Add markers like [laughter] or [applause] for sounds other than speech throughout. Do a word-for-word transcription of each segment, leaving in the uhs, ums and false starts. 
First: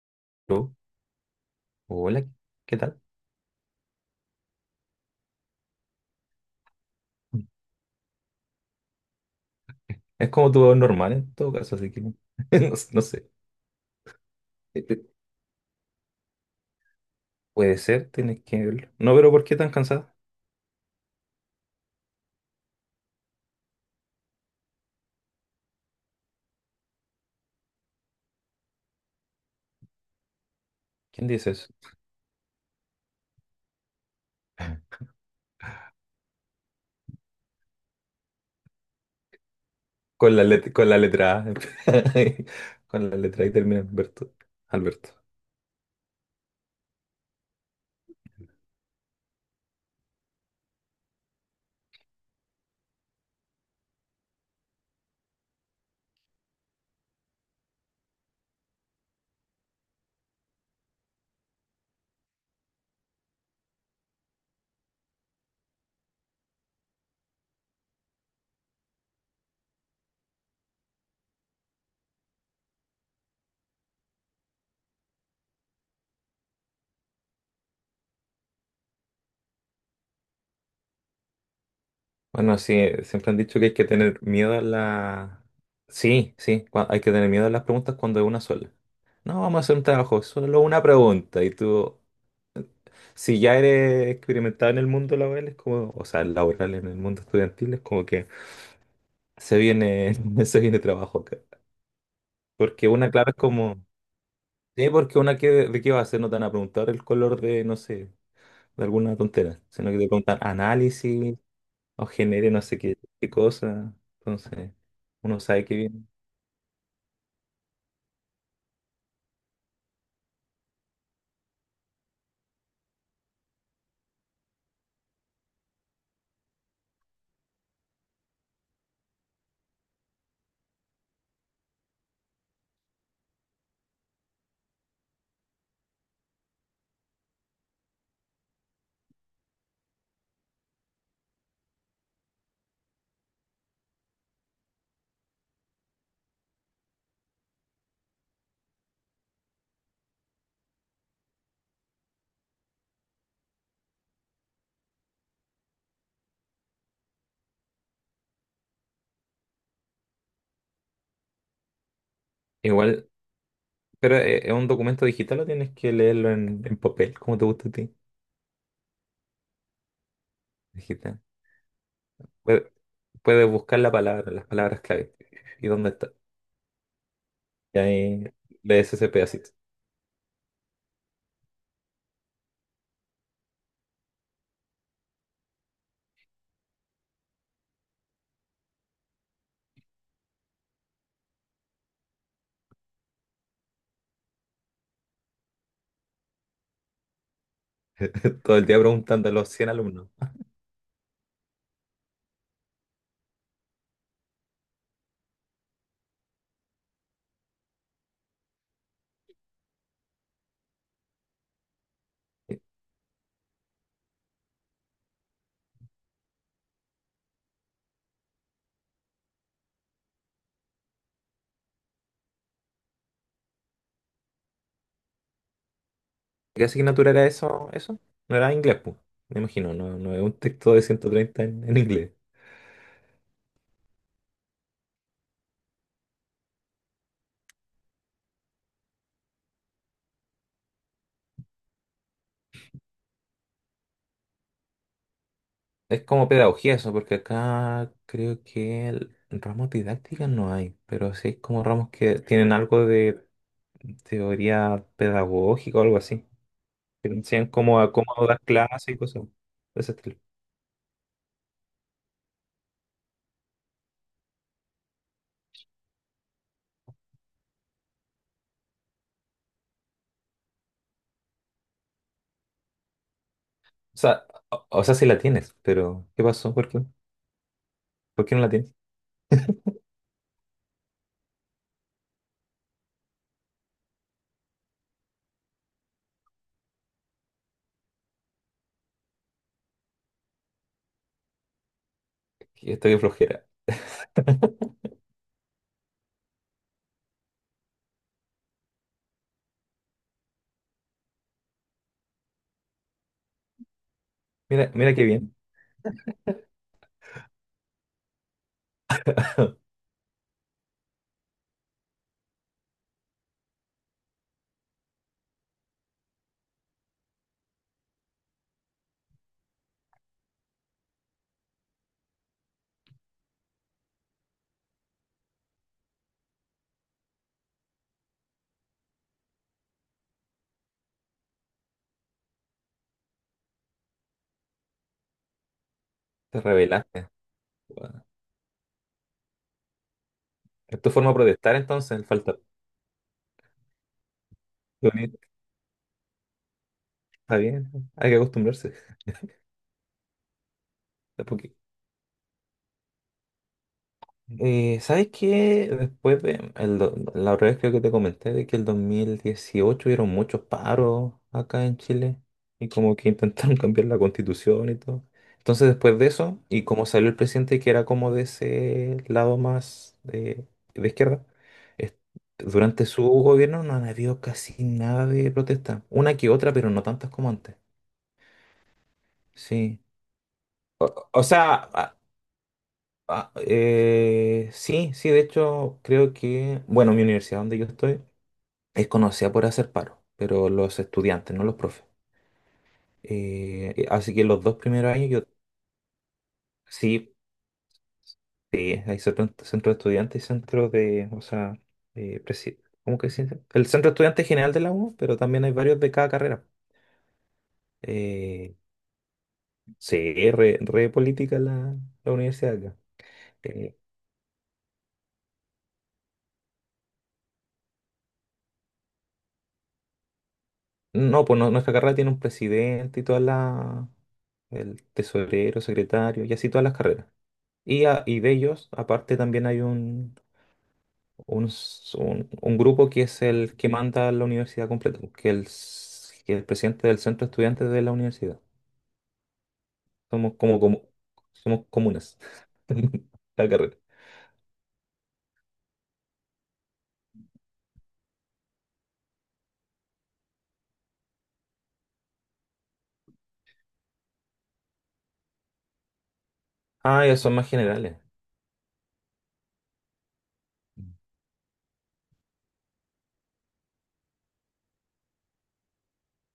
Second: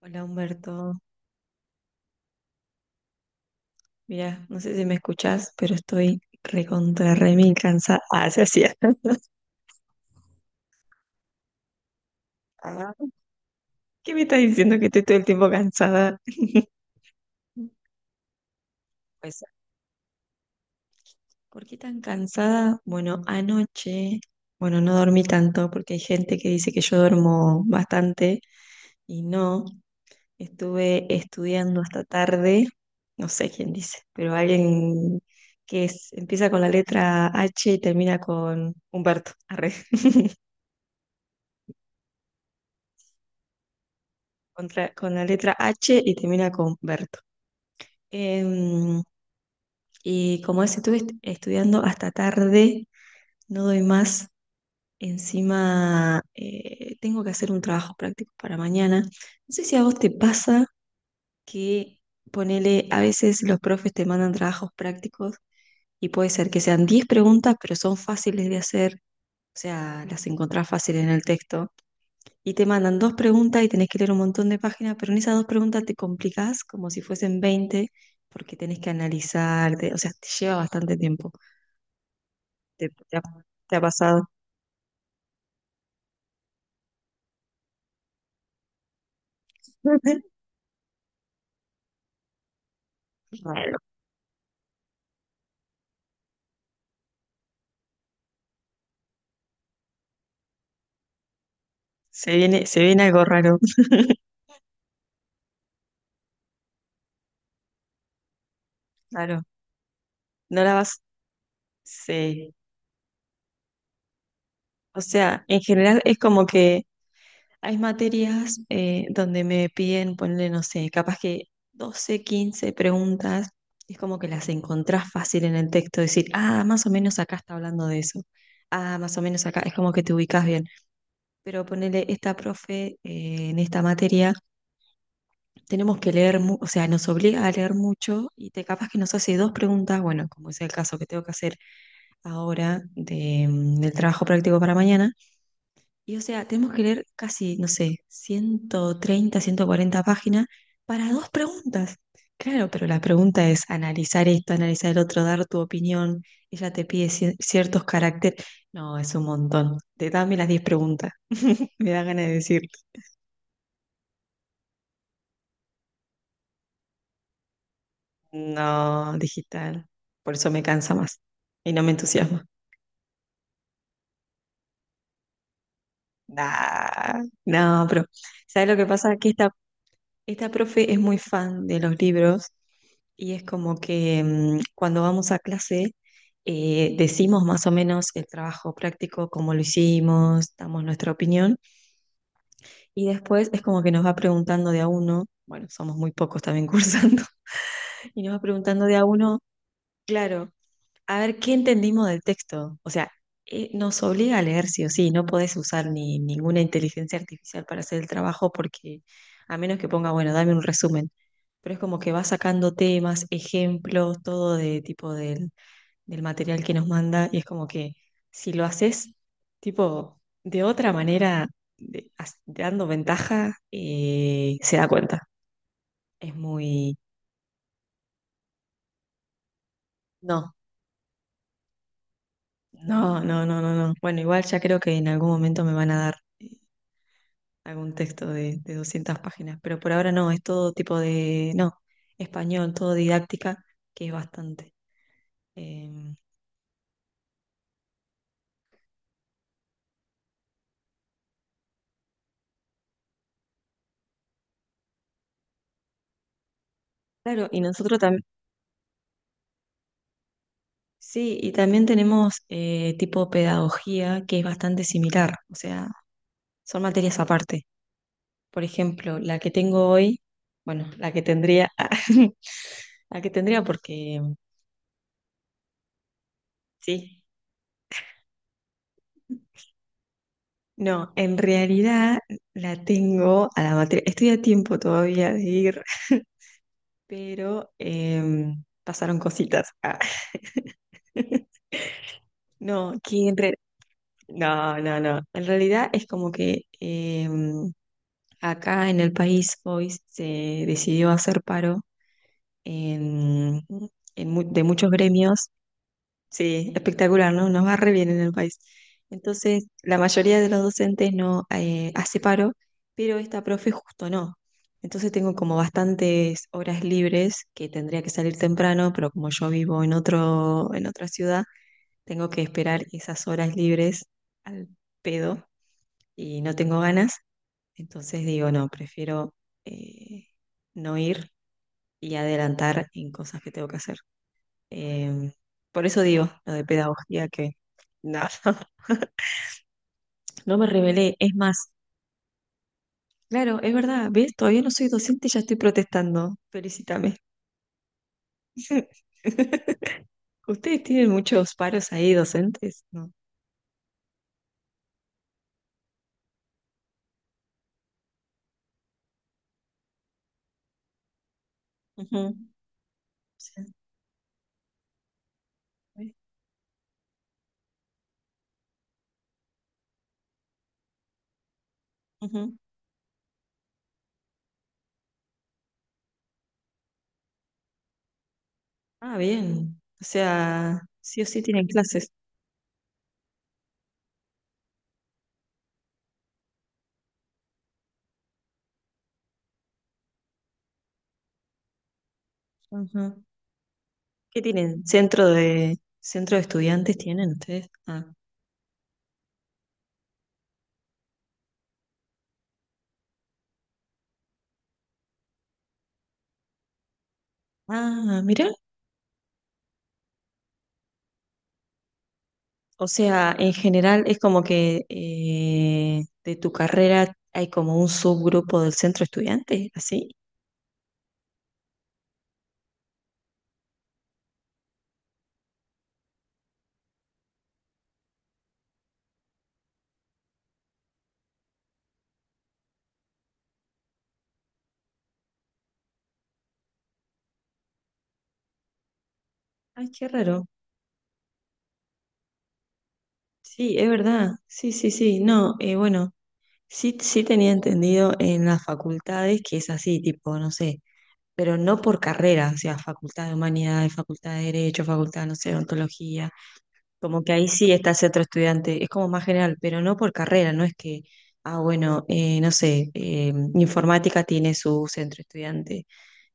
Hola Aló. Humberto, Hola, ¿qué tal? mira, no sé si me escuchás, pero estoy recontra re mil cansada. [laughs] Ah, se hacía. Es como tu voz normal en todo caso, así que [laughs] no, sé. Ah. No sé. ¿Qué me estás diciendo que estoy todo el tiempo cansada? Puede ser, tienes que verlo. No, pero ¿por Pues, qué tan cansada? ¿por qué tan cansada? Bueno, anoche, bueno, no dormí tanto porque hay gente que dice que yo duermo bastante y no, estuve ¿Quién dice eso? estudiando hasta tarde, no sé quién dice, pero alguien que es- empieza con la letra H y termina con Humberto. Con la letra, con la letra A. [laughs] Con la letra A y termina Alberto. contra- Alberto. Con la letra H y termina con Berto. Em, y como es, estuve est- estudiando hasta tarde, no doy más. Encima, eh, tengo que hacer un trabajo práctico para mañana. No sé si a vos te pasa que ponele, a veces los profes te mandan trabajos prácticos y puede ser que sean diez preguntas, pero son fáciles de hacer, o sea, las encontrás fácil en el texto y te mandan dos preguntas y tenés que leer un montón de páginas, pero en esas dos preguntas te complicás como si fuesen veinte porque tenés que analizar, te- o sea, te lleva bastante tiempo. Bueno, ¿Te, sí, te ha, siempre han dicho que hay te ha que tener pasado? miedo a la... Sí, sí, cua- hay que tener miedo a las preguntas cuando es una sola. No, vamos a hacer un trabajo, [laughs] solo una pregunta. Y tú, si ya Raro. eres experimentado en el mundo laboral, es como, o sea, laboral en el mundo estudiantil, es como que se viene, [laughs] se viene trabajo acá. Se viene, se Porque viene una, algo claro, es raro. como, sí, porque una, que, ¿de qué va a hacer? No te van a preguntar el color de, no sé, de alguna Claro. tontera, sino que te preguntan No la vas. análisis o genere Sí. no sé qué, qué cosa. Entonces, O uno sea, en sabe que general viene. es como que hay materias eh, donde me piden ponerle, no sé, capaz que doce, quince preguntas, y es como que las encontrás fácil en el texto, decir, ah, más o menos acá está hablando de eso, ah, más o menos acá, es como que te ubicás bien. Pero ponerle esta profe eh, en esta materia, tenemos que leer, mu- o sea, nos obliga a leer mucho y te capaz que nos hace dos preguntas, bueno, como es el caso que tengo que hacer ahora de, mm, del trabajo práctico para mañana y o sea, tenemos que leer casi, no sé, ciento treinta ciento cuarenta páginas para dos preguntas. Claro, pero la pregunta es analizar esto, analizar el otro, dar tu opinión. Ella te pide ci- ciertos caracteres. No, es un montón. Te dame las diez preguntas. Me da ganas de decir, Igual, pero eh, ¿es un documento digital o tienes que leerlo en, en papel, como te gusta a ti? no, digital. Por eso me cansa Digital. más y no me entusiasma. Puedes puedes buscar la palabra, las palabras clave. ¿Y dónde está? Nah, Y no, pero ahí ¿sabes lo que lees ese pasa? Que esta, pedacito. esta profe es muy fan de los libros. Y es como que mm, cuando vamos a clase eh, decimos más o menos el trabajo práctico, cómo lo hicimos, damos nuestra opinión y después es como que nos va preguntando de a uno, bueno, somos muy pocos también [laughs] cursando, y nos va [laughs] Todo el día preguntando de a preguntando a uno, los cien alumnos. claro, a ver qué entendimos del texto. O sea, eh, nos obliga a leer sí o sí, no podés usar ni ninguna inteligencia artificial para hacer el trabajo porque a menos que ponga, bueno, dame un resumen, pero es como que va sacando temas, ejemplos, todo de tipo del del material que nos manda y es como que si lo haces tipo de otra manera, de- as- dando ventaja, eh, se da cuenta. Es ¿Qué muy. asignatura era eso? ¿Eso? No era inglés, pues. Me imagino, no, no es un No, texto de ciento treinta en, en inglés. no, no, no, no, no. Bueno, igual ya creo que en algún momento me van a dar algún texto de, de doscientas páginas, pero por ahora no, es todo tipo de. No, español, todo didáctica, que es bastante. Es Em, como pedagogía eso, porque acá creo que el- ramos didácticas no hay, pero sí hay como ramos que tienen algo de teoría pedagógica o algo así. Que te enseñan claro, y cómo, a- nosotros cómo también. dar clases y cosas de ese estilo. Sí, y también tenemos eh, tipo pedagogía que es bastante similar, o sea, son materias aparte. Por ejemplo, la que tengo hoy, bueno, la que tendría, [laughs] la que tendría O porque sea, o, o sea, sí la tienes, pero ¿qué pasó? ¿Por qué? sí. ¿Por qué no la tienes? No, en realidad la tengo a la materia. Estoy a tiempo todavía de ir, pero em, pasaron cositas. Ah. [laughs] No, Estoy que en flojera. re- [laughs] no, no, no. En realidad es como que em, acá en el país hoy se decidió hacer paro en, en mu- de Mira, muchos mira qué bien, gremios. Sí, espectacular, ¿no? Nos va re bien en el país. Entonces, la mayoría de los docentes no eh, hace paro, pero esta profe justo no. Entonces tengo como bastantes horas libres que tendría que salir temprano, pero como yo vivo en otro, en otra ciudad, tengo que esperar esas horas libres al pedo y no tengo ganas. Entonces digo, no, prefiero eh, no ir y adelantar en cosas que tengo que hacer. Em, por eso digo te lo de revelaste, pedagogía que weón. nada, [laughs] no me Es tu forma rebelé. de Es más, protestar entonces, el falta. claro, es verdad, ¿ves? Todavía no soy Qué bonito. docente y ya estoy protestando. Felicítame. Está bien, hay que acostumbrarse. [laughs] ¿Ustedes tienen De a muchos poquito. paros ahí docentes? No. Eh, ¿sabes qué? Después de, el do- la otra vez creo que te comenté de que el dos mil dieciocho hubieron muchos paros acá en Chile Ujú. y como que intentaron [laughs] Sí. cambiar la constitución y todo. Entonces después de eso, y como salió el presidente que era como de ese lado más eh, de, izquierda, es- Ujú. durante su gobierno no han habido casi nada de protesta. Una que otra, pero no tantas como antes. Ah, Sí. bien. O sea, O, sí o o sí tienen sea, clases. Ah, eh, sí, sí, de hecho creo que, bueno, mi universidad donde yo estoy es conocida por hacer paro, pero los estudiantes, no los profes. Ujú. Eh, eh, así que ¿Qué los dos tienen? primeros años yo, ¿Centro de centro de estudiantes sí, tienen ustedes? Ah, eh, hay centro, centro de estudiantes y centro de, o sea, eh, presi- ¿cómo que se dice? El centro de estudiantes general de la U, pero también hay varios de cada carrera. ah, mirá. Eh, sí, re, re política la, la universidad acá. O sea, en Eh, general es como que eh, de tu carrera hay como un subgrupo del centro estudiante, ¿así? No, pues no- nuestra carrera tiene un presidente y toda la, el tesorero, secretario y así todas las carreras. Y, a- y de ellos, aparte, también hay un, un, s- un- un grupo que es el que manda la universidad completa, pues, que el, s- que el presidente del centro de estudiantes de la universidad. Ay, qué Somos raro. como, como somos comunas. [laughs] La Sí, carrera. es verdad. Sí, sí, sí. No, eh, bueno, sí, sí tenía entendido en las facultades que es así, tipo, no sé, pero no por carrera, o sea, facultad de humanidades, facultad de derecho, facultad, no sé, de ontología. Ah, ya Como que son ahí más sí está generales. ese otro estudiante, es como más general, pero no por carrera, no es que, ah, bueno, eh, no sé, eh, informática tiene su centro estudiante,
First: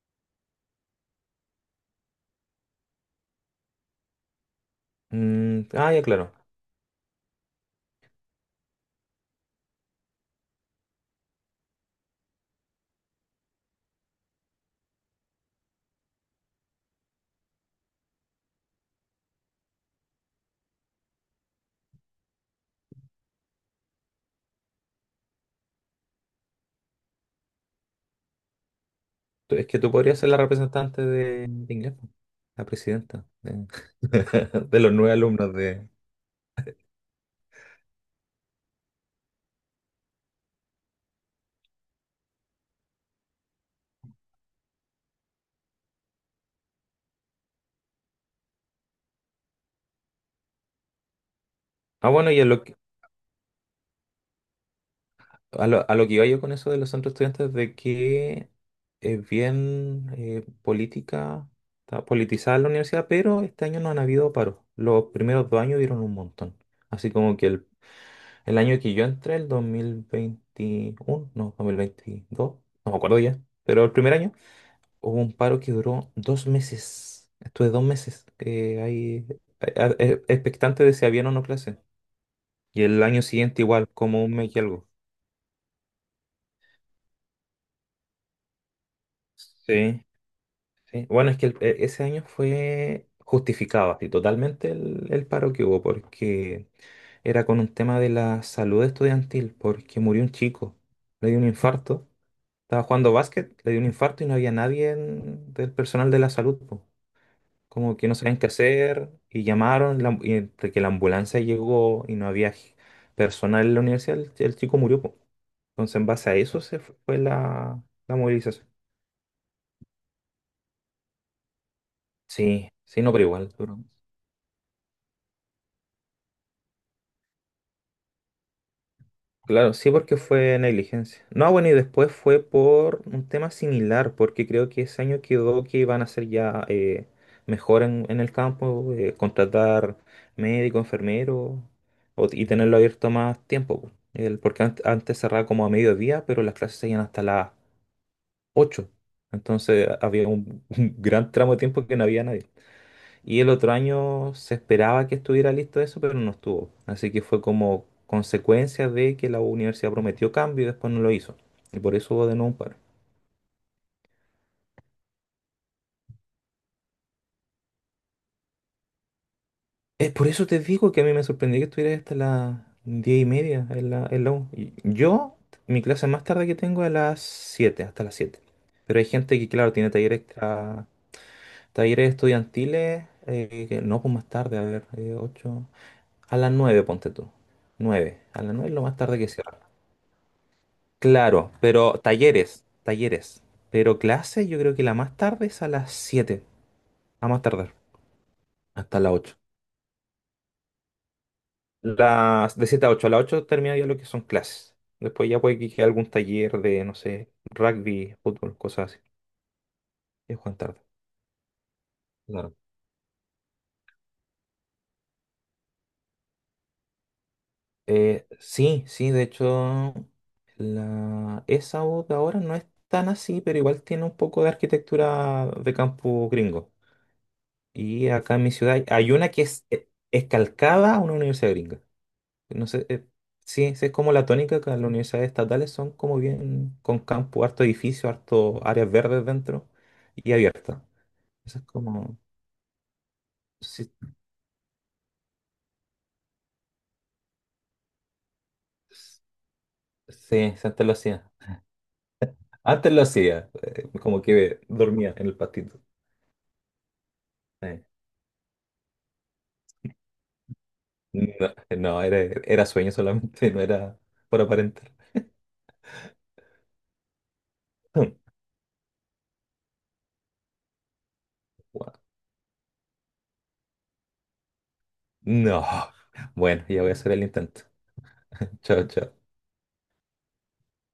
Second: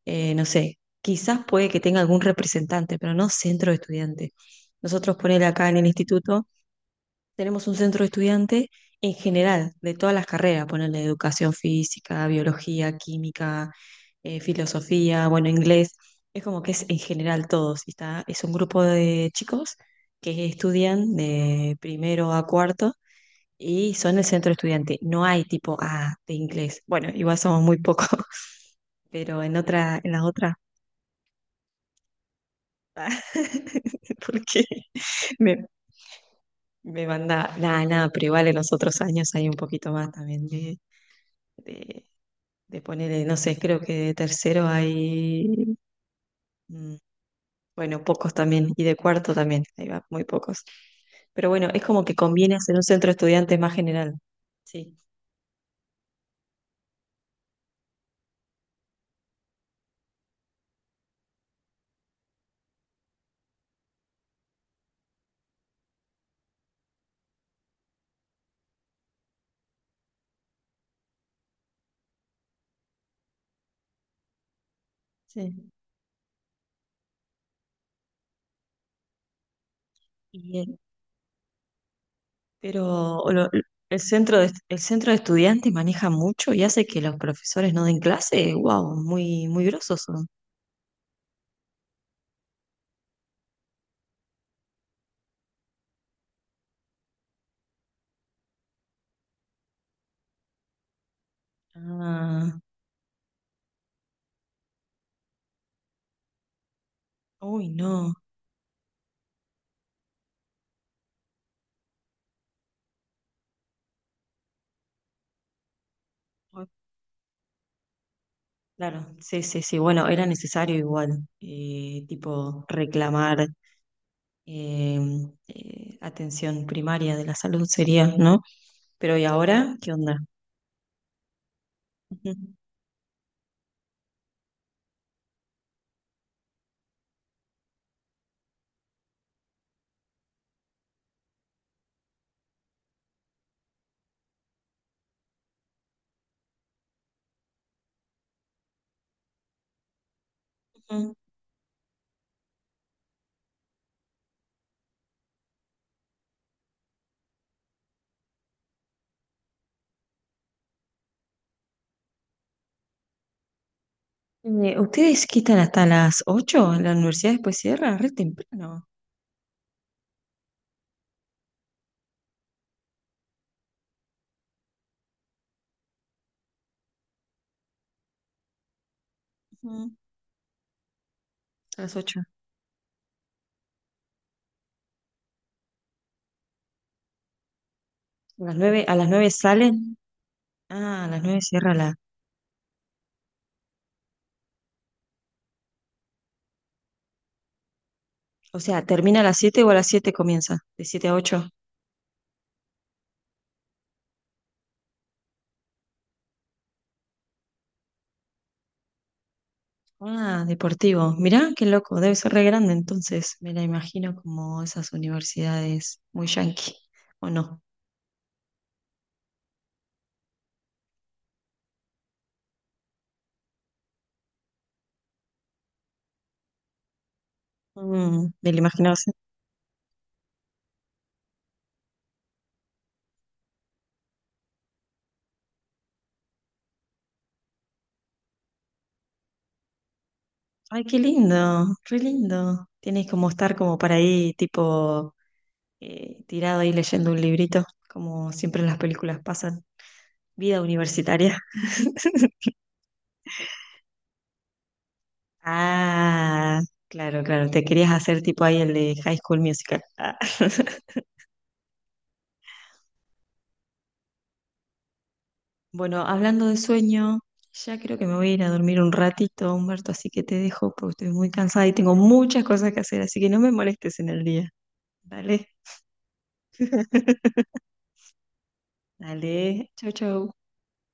eh, no sé, quizás puede que tenga algún representante, pero no centro de estudiante. Nosotros ponele Mm, acá en el ah, ya claro. instituto tenemos un centro de estudiante en general, de todas las carreras, ponerle educación física, biología, química, eh, filosofía, bueno, inglés. Es como que es en general todos. Y está, es un grupo de chicos que estudian de primero a cuarto y son el centro estudiante. No hay tipo A de inglés. Bueno, igual somos muy pocos, [laughs] pero Tú- en Es que tú otra, en podrías las ser la otras. representante de, de inglés, po, la presidenta de, [laughs] Porque [laughs] de los nueve alumnos me, de... me manda, nada, nada, pero igual en los otros años hay un poquito más también de, de de poner, no sé, creo que de tercero hay, mm, bueno, pocos también, y de cuarto también, ahí va, muy pocos. Pero bueno, es como Ah, que bueno, y a conviene lo hacer que, un centro de estudiantes más general. Sí, a lo, a lo que iba yo con eso de los centros de estudiantes, de que es bien eh, política, está politizada la universidad, pero este año no han habido paros. Los primeros dos años dieron un montón. Así como que el, el año que yo entré, el dos mil veintiuno no, dos mil veintidós no me acuerdo ya, pero el primer año hubo un paro que sí. duró dos meses. Estuve dos meses eh, ahí a- a- e- Y, eh, expectante de si habían o no clase. Y el año pero lo- siguiente igual, el como un centro de, mes y el algo. centro de estudiantes maneja mucho y hace que los profesores no den clase. Wow, muy, muy grosos Sí, son. sí. Bueno, es que el- e- ese año fue justificado así totalmente el, el paro que hubo porque era con un tema de la salud estudiantil, porque murió un chico, le dio un infarto. Ah, Estaba jugando básquet, le dio un infarto y no había nadie en- del personal de la salud, po. uy, Como que no. no sabían qué hacer y llamaron, la y entre que la ambulancia llegó y no había g- personal en la universidad, el, el chico murió, po. Entonces, en base a eso se fue fue la, la movilización. Claro, sí, sí, sí. Bueno, era necesario igual, eh, tipo, Sí, sí, no, pero reclamar igual, duro. eh, eh, atención primaria de la salud sería, ¿no? Pero ¿y Claro, ahora qué sí, porque onda? fue negligencia. No, bueno, y después Ujú, fue por un tema similar, porque creo que ese año quedó que iban a ser ya eh, mejor en, en el campo, eh, contratar médico, enfermero o- y tenerlo abierto más tiempo, po. El, porque ant- antes cerraba como a mediodía, pero las clases seguían hasta las ocho. Entonces había un, [laughs] un ujú. gran tramo de tiempo que no había nadie. Y el otro año se esperaba que estuviera listo eso, pero no estuvo. Así que fue como consecuencia de que la universidad prometió cambio y después no lo hizo. Y por eso hubo de nuevo un paro. Eh, ¿ustedes quitan hasta las ocho? ¿La universidad después cierra? Re temprano. Es por eso te digo que a mí me sorprendió que estuviera hasta las diez y media en la, en la U. Y yo, mi clase más tarde que tengo es a las siete, hasta las siete. Pero hay gente que, claro, tiene Ujú. talleres extra, A las talleres ocho. estudiantiles, eh, que no, pues más tarde, a ver, eh, ocho, a las nueve ponte tú. Nueve ¿A A las las nueve es nueve, lo a más las tarde que nueve se... salen? Ah, a las nueve Claro, cierra la. pero talleres, talleres. Pero clase yo creo que la más tarde es a las siete, a más tardar, O sea, hasta las ¿termina a ocho. las siete o a las siete comienza? De siete a ocho. Las, de siete a ocho, a las ocho termina ya lo que son clases. Después ya puede que quede algún taller de, no sé, rugby, fútbol, cosas así. Es Ah, Juan tarde. deportivo. Mirá, qué loco. Debe ser re Claro. grande entonces. Me la imagino como esas universidades muy yanqui, ¿o no? Eh, sí, sí, de hecho, la, esa voz de ahora no es tan así, pero igual tiene un poco de arquitectura de campo gringo. Y Mm, acá en me mi la ciudad imagino. hay una que es, es calcada a una universidad gringa. No sé, eh, sí, sí, es como la tónica que en las universidades estatales son como bien con campo, harto edificio, harto áreas verdes dentro y abiertas. Ay, qué Eso es lindo, re como... lindo. Tienes como estar como Sí, para ahí, tipo, eh, tirado ahí leyendo un librito, como siempre en las películas pasan. sí, Vida antes lo hacía. universitaria. [laughs] Antes lo hacía, eh, como que dormía en el patito. Ah, claro, claro. Te Eh, querías hacer tipo ahí el de High School Musical. Ah. [laughs] No, no, era, era sueño solamente, [laughs] no era por aparentar. Bueno, hablando de sueño, ya creo que me voy a [laughs] ir a dormir un ratito, Humberto, así que te dejo porque estoy muy cansada y tengo Guau. muchas cosas que hacer, así que no me molestes en el día. Dale, No. Bueno, ya voy a hacer el [laughs] intento. [laughs] Chao, chao. dale. Chau, chau.